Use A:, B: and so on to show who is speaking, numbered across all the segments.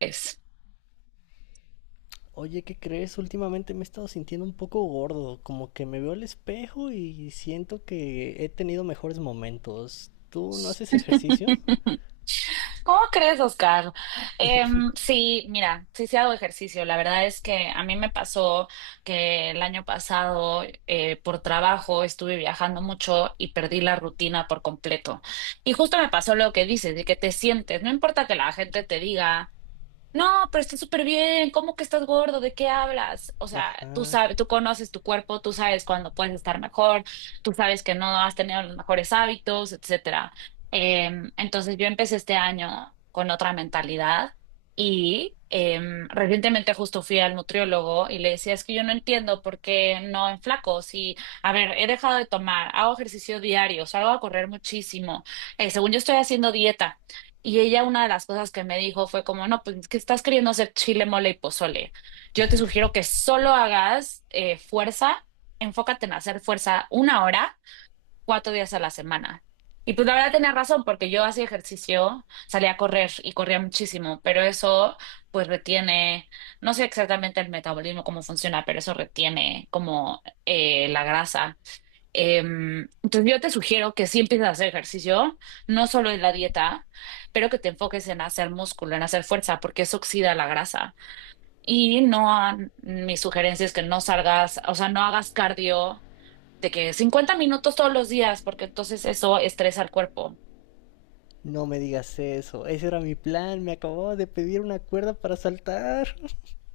A: Es.
B: Oye, ¿qué crees? Últimamente me he estado sintiendo un poco gordo, como que me veo al espejo y siento que he tenido mejores momentos. ¿Tú no haces ejercicio?
A: ¿Cómo crees, Oscar? Sí, mira, sí, sí hago ejercicio. La verdad es que a mí me pasó que el año pasado por trabajo estuve viajando mucho y perdí la rutina por completo. Y justo me pasó lo que dices, de que te sientes, no importa que la gente te diga. No, pero está súper bien. ¿Cómo que estás gordo? ¿De qué hablas? O sea, tú
B: Ajá.
A: sabes, tú conoces tu cuerpo, tú sabes cuándo puedes estar mejor, tú sabes que no has tenido los mejores hábitos, etcétera. Entonces yo empecé este año con otra mentalidad y recientemente justo fui al nutriólogo y le decía, es que yo no entiendo por qué no enflaco. Si, a ver, he dejado de tomar, hago ejercicio diario, salgo a correr muchísimo, según yo estoy haciendo dieta. Y ella una de las cosas que me dijo fue como, no, pues que estás queriendo hacer chile, mole y pozole. Yo te sugiero que solo hagas fuerza, enfócate en hacer fuerza una hora, 4 días a la semana. Y pues la verdad tenía razón, porque yo hacía ejercicio, salía a correr y corría muchísimo, pero eso pues retiene, no sé exactamente el metabolismo, cómo funciona, pero eso retiene como la grasa. Entonces yo te sugiero que sí empieces a hacer ejercicio, no solo en la dieta, pero que te enfoques en hacer músculo, en hacer fuerza, porque eso oxida la grasa. Y no, mi sugerencia es que no salgas, o sea, no hagas cardio de que 50 minutos todos los días, porque entonces eso estresa al cuerpo.
B: No me digas eso. Ese era mi plan. Me acababa de pedir una cuerda para saltar.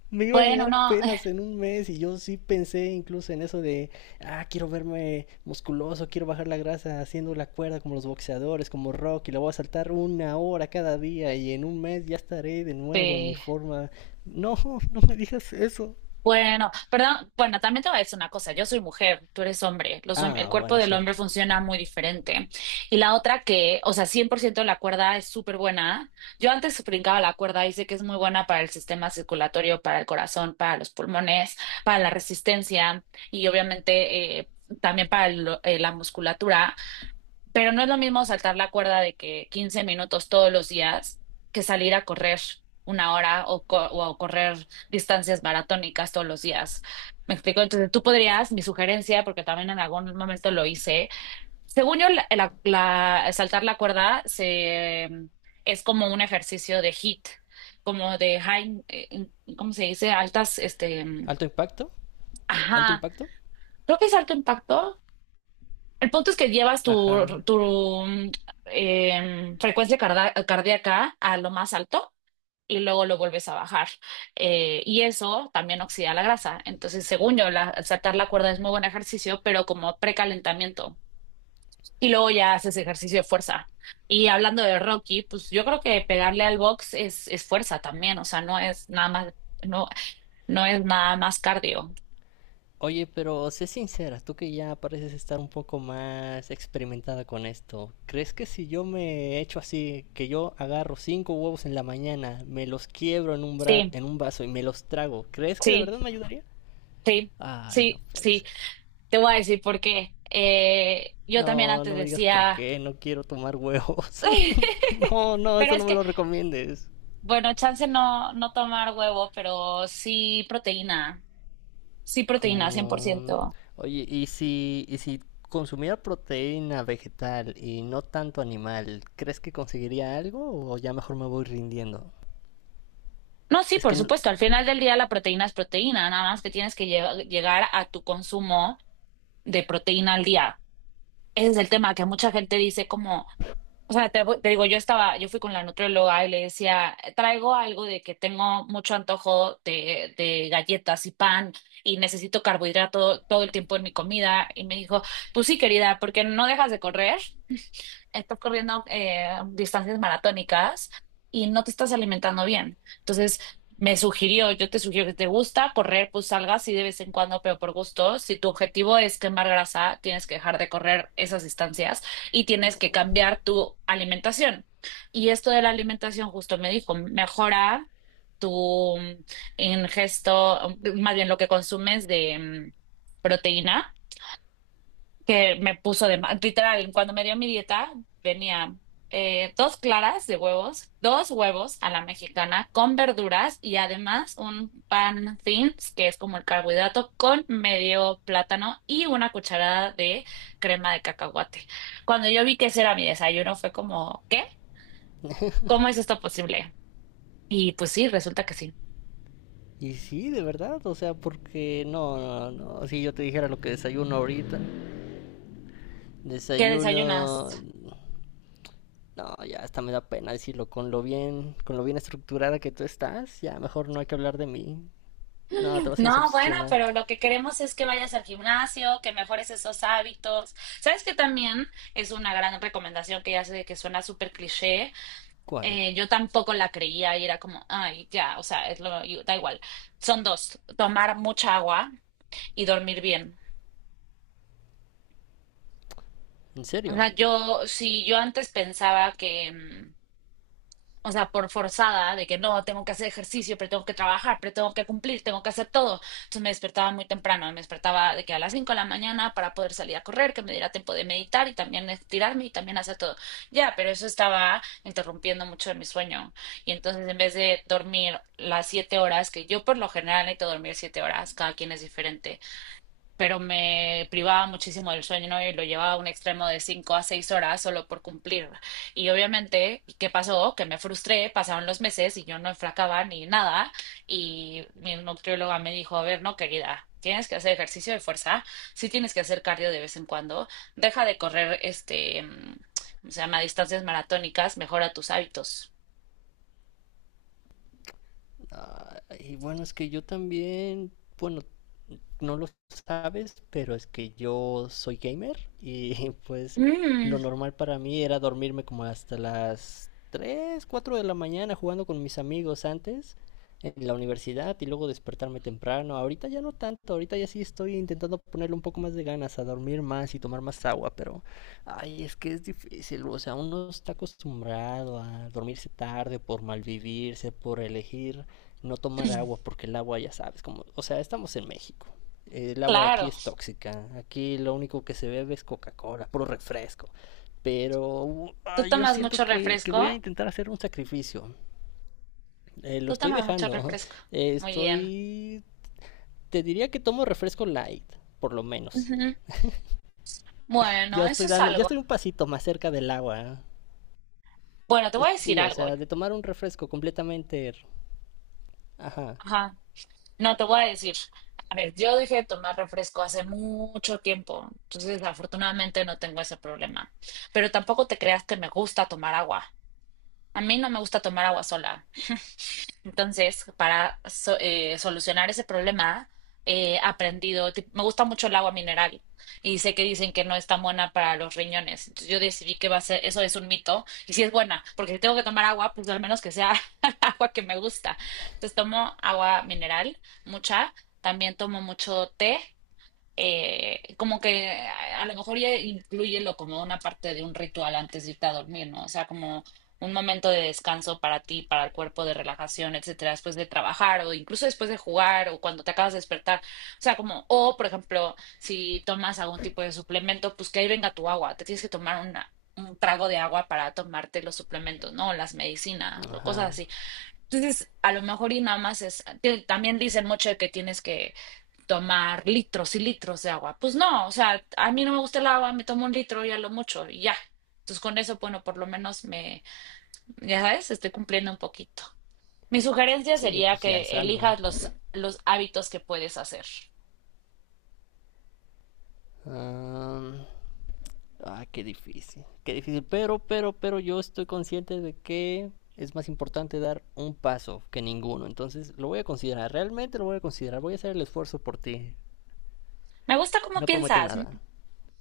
B: Me iba a
A: Bueno,
B: llegar
A: no,
B: apenas en un mes y yo sí pensé incluso en eso de, ah, quiero verme musculoso, quiero bajar la grasa haciendo la cuerda como los boxeadores, como Rocky, la voy a saltar una hora cada día y en un mes ya estaré de nuevo en mi forma. No, no me digas eso.
A: Bueno, perdón, bueno, también te voy a decir una cosa, yo soy mujer, tú eres hombre, los, el
B: Ah,
A: cuerpo
B: bueno,
A: del hombre
B: cierto.
A: funciona muy diferente. Y la otra que, o sea, 100% la cuerda es súper buena. Yo antes brincaba la cuerda y sé que es muy buena para el sistema circulatorio, para el corazón, para los pulmones, para la resistencia y obviamente también para la musculatura. Pero no es lo mismo saltar la cuerda de que 15 minutos todos los días que salir a correr una hora o correr distancias maratónicas todos los días. ¿Me explico? Entonces tú podrías, mi sugerencia, porque también en algún momento lo hice, según yo, saltar la cuerda es como un ejercicio de HIIT, como de high, ¿cómo se dice? Altas,
B: ¿Alto impacto? ¿Alto
A: ajá,
B: impacto?
A: creo que es alto impacto, el punto es que llevas tu,
B: Ajá.
A: tu mm, frecuencia cardíaca a lo más alto y luego lo vuelves a bajar. Y eso también oxida la grasa. Entonces, según yo, la, saltar la cuerda es muy buen ejercicio, pero como precalentamiento. Y luego ya haces ejercicio de fuerza. Y hablando de Rocky, pues yo creo que pegarle al box es fuerza también. O sea, no, no es nada más cardio.
B: Oye, pero sé sincera, tú que ya pareces estar un poco más experimentada con esto, ¿crees que si yo me echo así, que yo agarro cinco huevos en la mañana, me los quiebro
A: Sí,
B: en un vaso y me los trago, ¿crees que de verdad
A: sí,
B: me ayudaría?
A: sí,
B: Ay, no
A: sí,
B: puede
A: sí.
B: ser.
A: Te voy a decir por qué. Yo también
B: No,
A: antes
B: no me digas por
A: decía,
B: qué, no quiero tomar huevos. No, no,
A: pero
B: eso
A: es
B: no me
A: que,
B: lo recomiendes.
A: bueno, chance no, tomar huevo, pero sí proteína, cien por
B: Como,
A: ciento.
B: oye, ¿y si consumiera proteína vegetal y no tanto animal, ¿crees que conseguiría algo o ya mejor me voy rindiendo?
A: No, sí,
B: Es que,
A: por supuesto, al final del día la proteína es proteína, nada más que tienes que llegar a tu consumo de proteína al día. Ese es el tema que mucha gente dice como... O sea, te digo, yo fui con la nutrióloga y le decía, traigo algo de que tengo mucho antojo de, galletas y pan y necesito carbohidrato todo el tiempo en mi comida. Y me dijo, pues sí, querida, porque no dejas de correr estás corriendo distancias maratónicas y no te estás alimentando bien. Entonces, me sugirió, yo te sugiero que te gusta correr, pues salgas y de vez en cuando, pero por gusto. Si tu objetivo es quemar grasa, tienes que dejar de correr esas distancias y tienes que
B: no,
A: cambiar tu alimentación. Y esto de la alimentación, justo me dijo, mejora tu ingesto, más bien lo que consumes de proteína que me puso de mal. Literal, cuando me dio mi dieta, venía dos claras de huevos, dos huevos a la mexicana con verduras y además un pan thins, que es como el carbohidrato, con medio plátano y una cucharada de crema de cacahuate. Cuando yo vi que ese era mi desayuno, fue como, ¿qué? ¿Cómo es esto posible? Y pues sí, resulta que sí.
B: y sí, de verdad, o sea, porque no, no, no, si yo te dijera lo que desayuno ahorita,
A: ¿Qué
B: desayuno,
A: desayunas?
B: no, ya hasta me da pena decirlo, con lo bien estructurada que tú estás, ya mejor no hay que hablar de mí, no, te vas a
A: No, bueno,
B: decepcionar.
A: pero lo que queremos es que vayas al gimnasio, que mejores esos hábitos. ¿Sabes que también es una gran recomendación que ya sé que suena súper cliché?
B: ¿Cuál?
A: Yo tampoco la creía y era como, ay, ya, o sea, es lo, da igual. Son dos, tomar mucha agua y dormir bien.
B: ¿En
A: O
B: serio?
A: sea, yo, si yo antes pensaba que, o sea, por forzada de que no, tengo que hacer ejercicio, pero tengo que trabajar, pero tengo que cumplir, tengo que hacer todo. Entonces me despertaba muy temprano, me despertaba de que a las 5 de la mañana para poder salir a correr, que me diera tiempo de meditar y también estirarme y también hacer todo. Ya, pero eso estaba interrumpiendo mucho de mi sueño. Y entonces en vez de dormir las 7 horas, que yo por lo general necesito dormir 7 horas, cada quien es diferente, pero me privaba muchísimo del sueño, ¿no? Y lo llevaba a un extremo de 5 a 6 horas solo por cumplir. Y obviamente, ¿qué pasó? Que me frustré, pasaron los meses y yo no enflacaba ni nada. Y mi nutrióloga me dijo, a ver, no, querida. Tienes que hacer ejercicio de fuerza, sí tienes que hacer cardio de vez en cuando, deja de correr ¿cómo se llama? Distancias maratónicas, mejora tus hábitos.
B: Y bueno, es que yo también, bueno, no lo sabes, pero es que yo soy gamer y pues
A: Mm,
B: lo normal para mí era dormirme como hasta las 3 o 4 de la mañana jugando con mis amigos antes en la universidad y luego despertarme temprano. Ahorita ya no tanto, ahorita ya sí estoy intentando ponerle un poco más de ganas a dormir más y tomar más agua, pero ay, es que es difícil, o sea, uno está acostumbrado a dormirse tarde por malvivirse, por elegir no tomar agua porque el agua ya sabes, como, o sea, estamos en México. El agua aquí
A: claro.
B: es tóxica. Aquí lo único que se bebe es Coca-Cola, puro refresco. Pero
A: ¿Tú
B: ah, yo
A: tomas
B: siento
A: mucho
B: que
A: refresco?
B: voy a intentar hacer un sacrificio. Lo
A: ¿Tú
B: estoy
A: tomas mucho
B: dejando.
A: refresco? Muy bien.
B: Estoy... Te diría que tomo refresco light, por lo menos. Ya
A: Bueno, eso
B: estoy
A: es
B: dando, ya
A: algo.
B: estoy un pasito más cerca del agua.
A: Bueno, te voy a decir
B: Sí, o
A: algo.
B: sea, de tomar un refresco completamente... Ajá,
A: Ajá. No, te voy a decir. A ver, yo dejé de tomar refresco hace mucho tiempo, entonces afortunadamente no tengo ese problema. Pero tampoco te creas que me gusta tomar agua. A mí no me gusta tomar agua sola. Entonces, para solucionar ese problema, he aprendido, me gusta mucho el agua mineral y sé que dicen que no es tan buena para los riñones. Entonces, yo decidí que va a ser, eso es un mito y sí es buena, porque si tengo que tomar agua, pues al menos que sea agua que me gusta. Entonces, tomo agua mineral, mucha. También tomo mucho té como que a lo mejor ya incluyelo como una parte de un ritual antes de irte a dormir, ¿no? O sea, como un momento de descanso para ti, para el cuerpo, de relajación, etcétera, después de trabajar o incluso después de jugar o cuando te acabas de despertar. O sea, como, o por ejemplo, si tomas algún tipo de suplemento, pues que ahí venga tu agua, te tienes que tomar una, un trago de agua para tomarte los suplementos, ¿no? Las medicinas o
B: ajá.
A: cosas así. Entonces, a lo mejor y nada más es, también dicen mucho de que tienes que tomar litros y litros de agua. Pues no, o sea, a mí no me gusta el agua, me tomo un litro y a lo mucho y ya. Entonces con eso, bueno, por lo menos me, ya sabes, estoy cumpliendo un poquito. Mi sugerencia
B: Sí,
A: sería
B: pues ya es
A: que
B: algo.
A: elijas los hábitos que puedes hacer.
B: Ah, ah, qué difícil, qué difícil. Pero yo estoy consciente de que es más importante dar un paso que ninguno. Entonces lo voy a considerar, realmente lo voy a considerar. Voy a hacer el esfuerzo por ti.
A: Me gusta cómo
B: No prometo
A: piensas.
B: nada.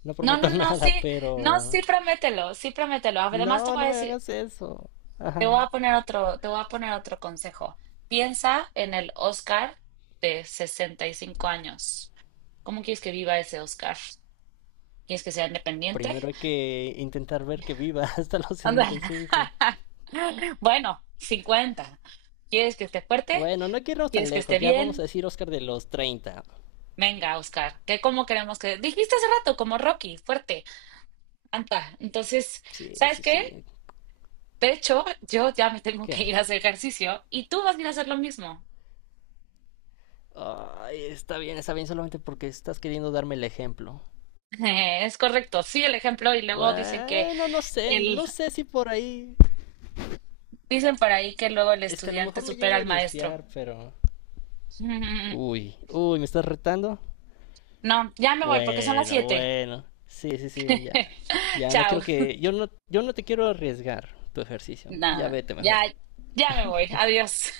B: No
A: No,
B: prometo
A: no, no,
B: nada,
A: sí,
B: pero...
A: no, sí, promételo, sí, promételo. Además te
B: No,
A: voy
B: no
A: a
B: me
A: decir,
B: hagas eso.
A: te
B: Ajá.
A: voy a poner otro, te voy a poner otro consejo. Piensa en el Oscar de 65 años. ¿Cómo quieres que viva ese Oscar? ¿Quieres que sea independiente?
B: Primero hay que intentar ver que viva hasta los sesenta
A: Ándale.
B: y cinco.
A: Bueno, 50. ¿Quieres que esté fuerte?
B: Bueno, no hay que irnos
A: ¿Quieres
B: tan
A: que esté
B: lejos. Ya vamos
A: bien?
B: a decir Oscar de los 30.
A: Venga, Oscar, ¿qué cómo queremos que...? Dijiste hace rato, como Rocky, fuerte, anda. Entonces,
B: Sí,
A: ¿sabes
B: sí,
A: qué?
B: sí.
A: De hecho, yo ya me tengo
B: ¿Qué?
A: que ir a hacer ejercicio y tú vas a ir a hacer lo mismo.
B: Ay, está bien, solamente porque estás queriendo darme el ejemplo.
A: Es correcto, sí, el ejemplo. Y luego dicen que
B: Bueno, no sé,
A: el...
B: no sé si por ahí.
A: Dicen por ahí que luego el
B: Es que a lo
A: estudiante
B: mejor me
A: supera
B: llego a
A: al maestro.
B: desfiar, pero. Uy, uy, ¿me estás retando?
A: No, ya me voy porque son las
B: Bueno,
A: 7.
B: bueno. Sí, sí, sí, ya. Ya no
A: Chao.
B: quiero que. Yo no te quiero arriesgar tu ejercicio. Ya
A: Nada,
B: vete mejor.
A: ya, ya me voy. Adiós.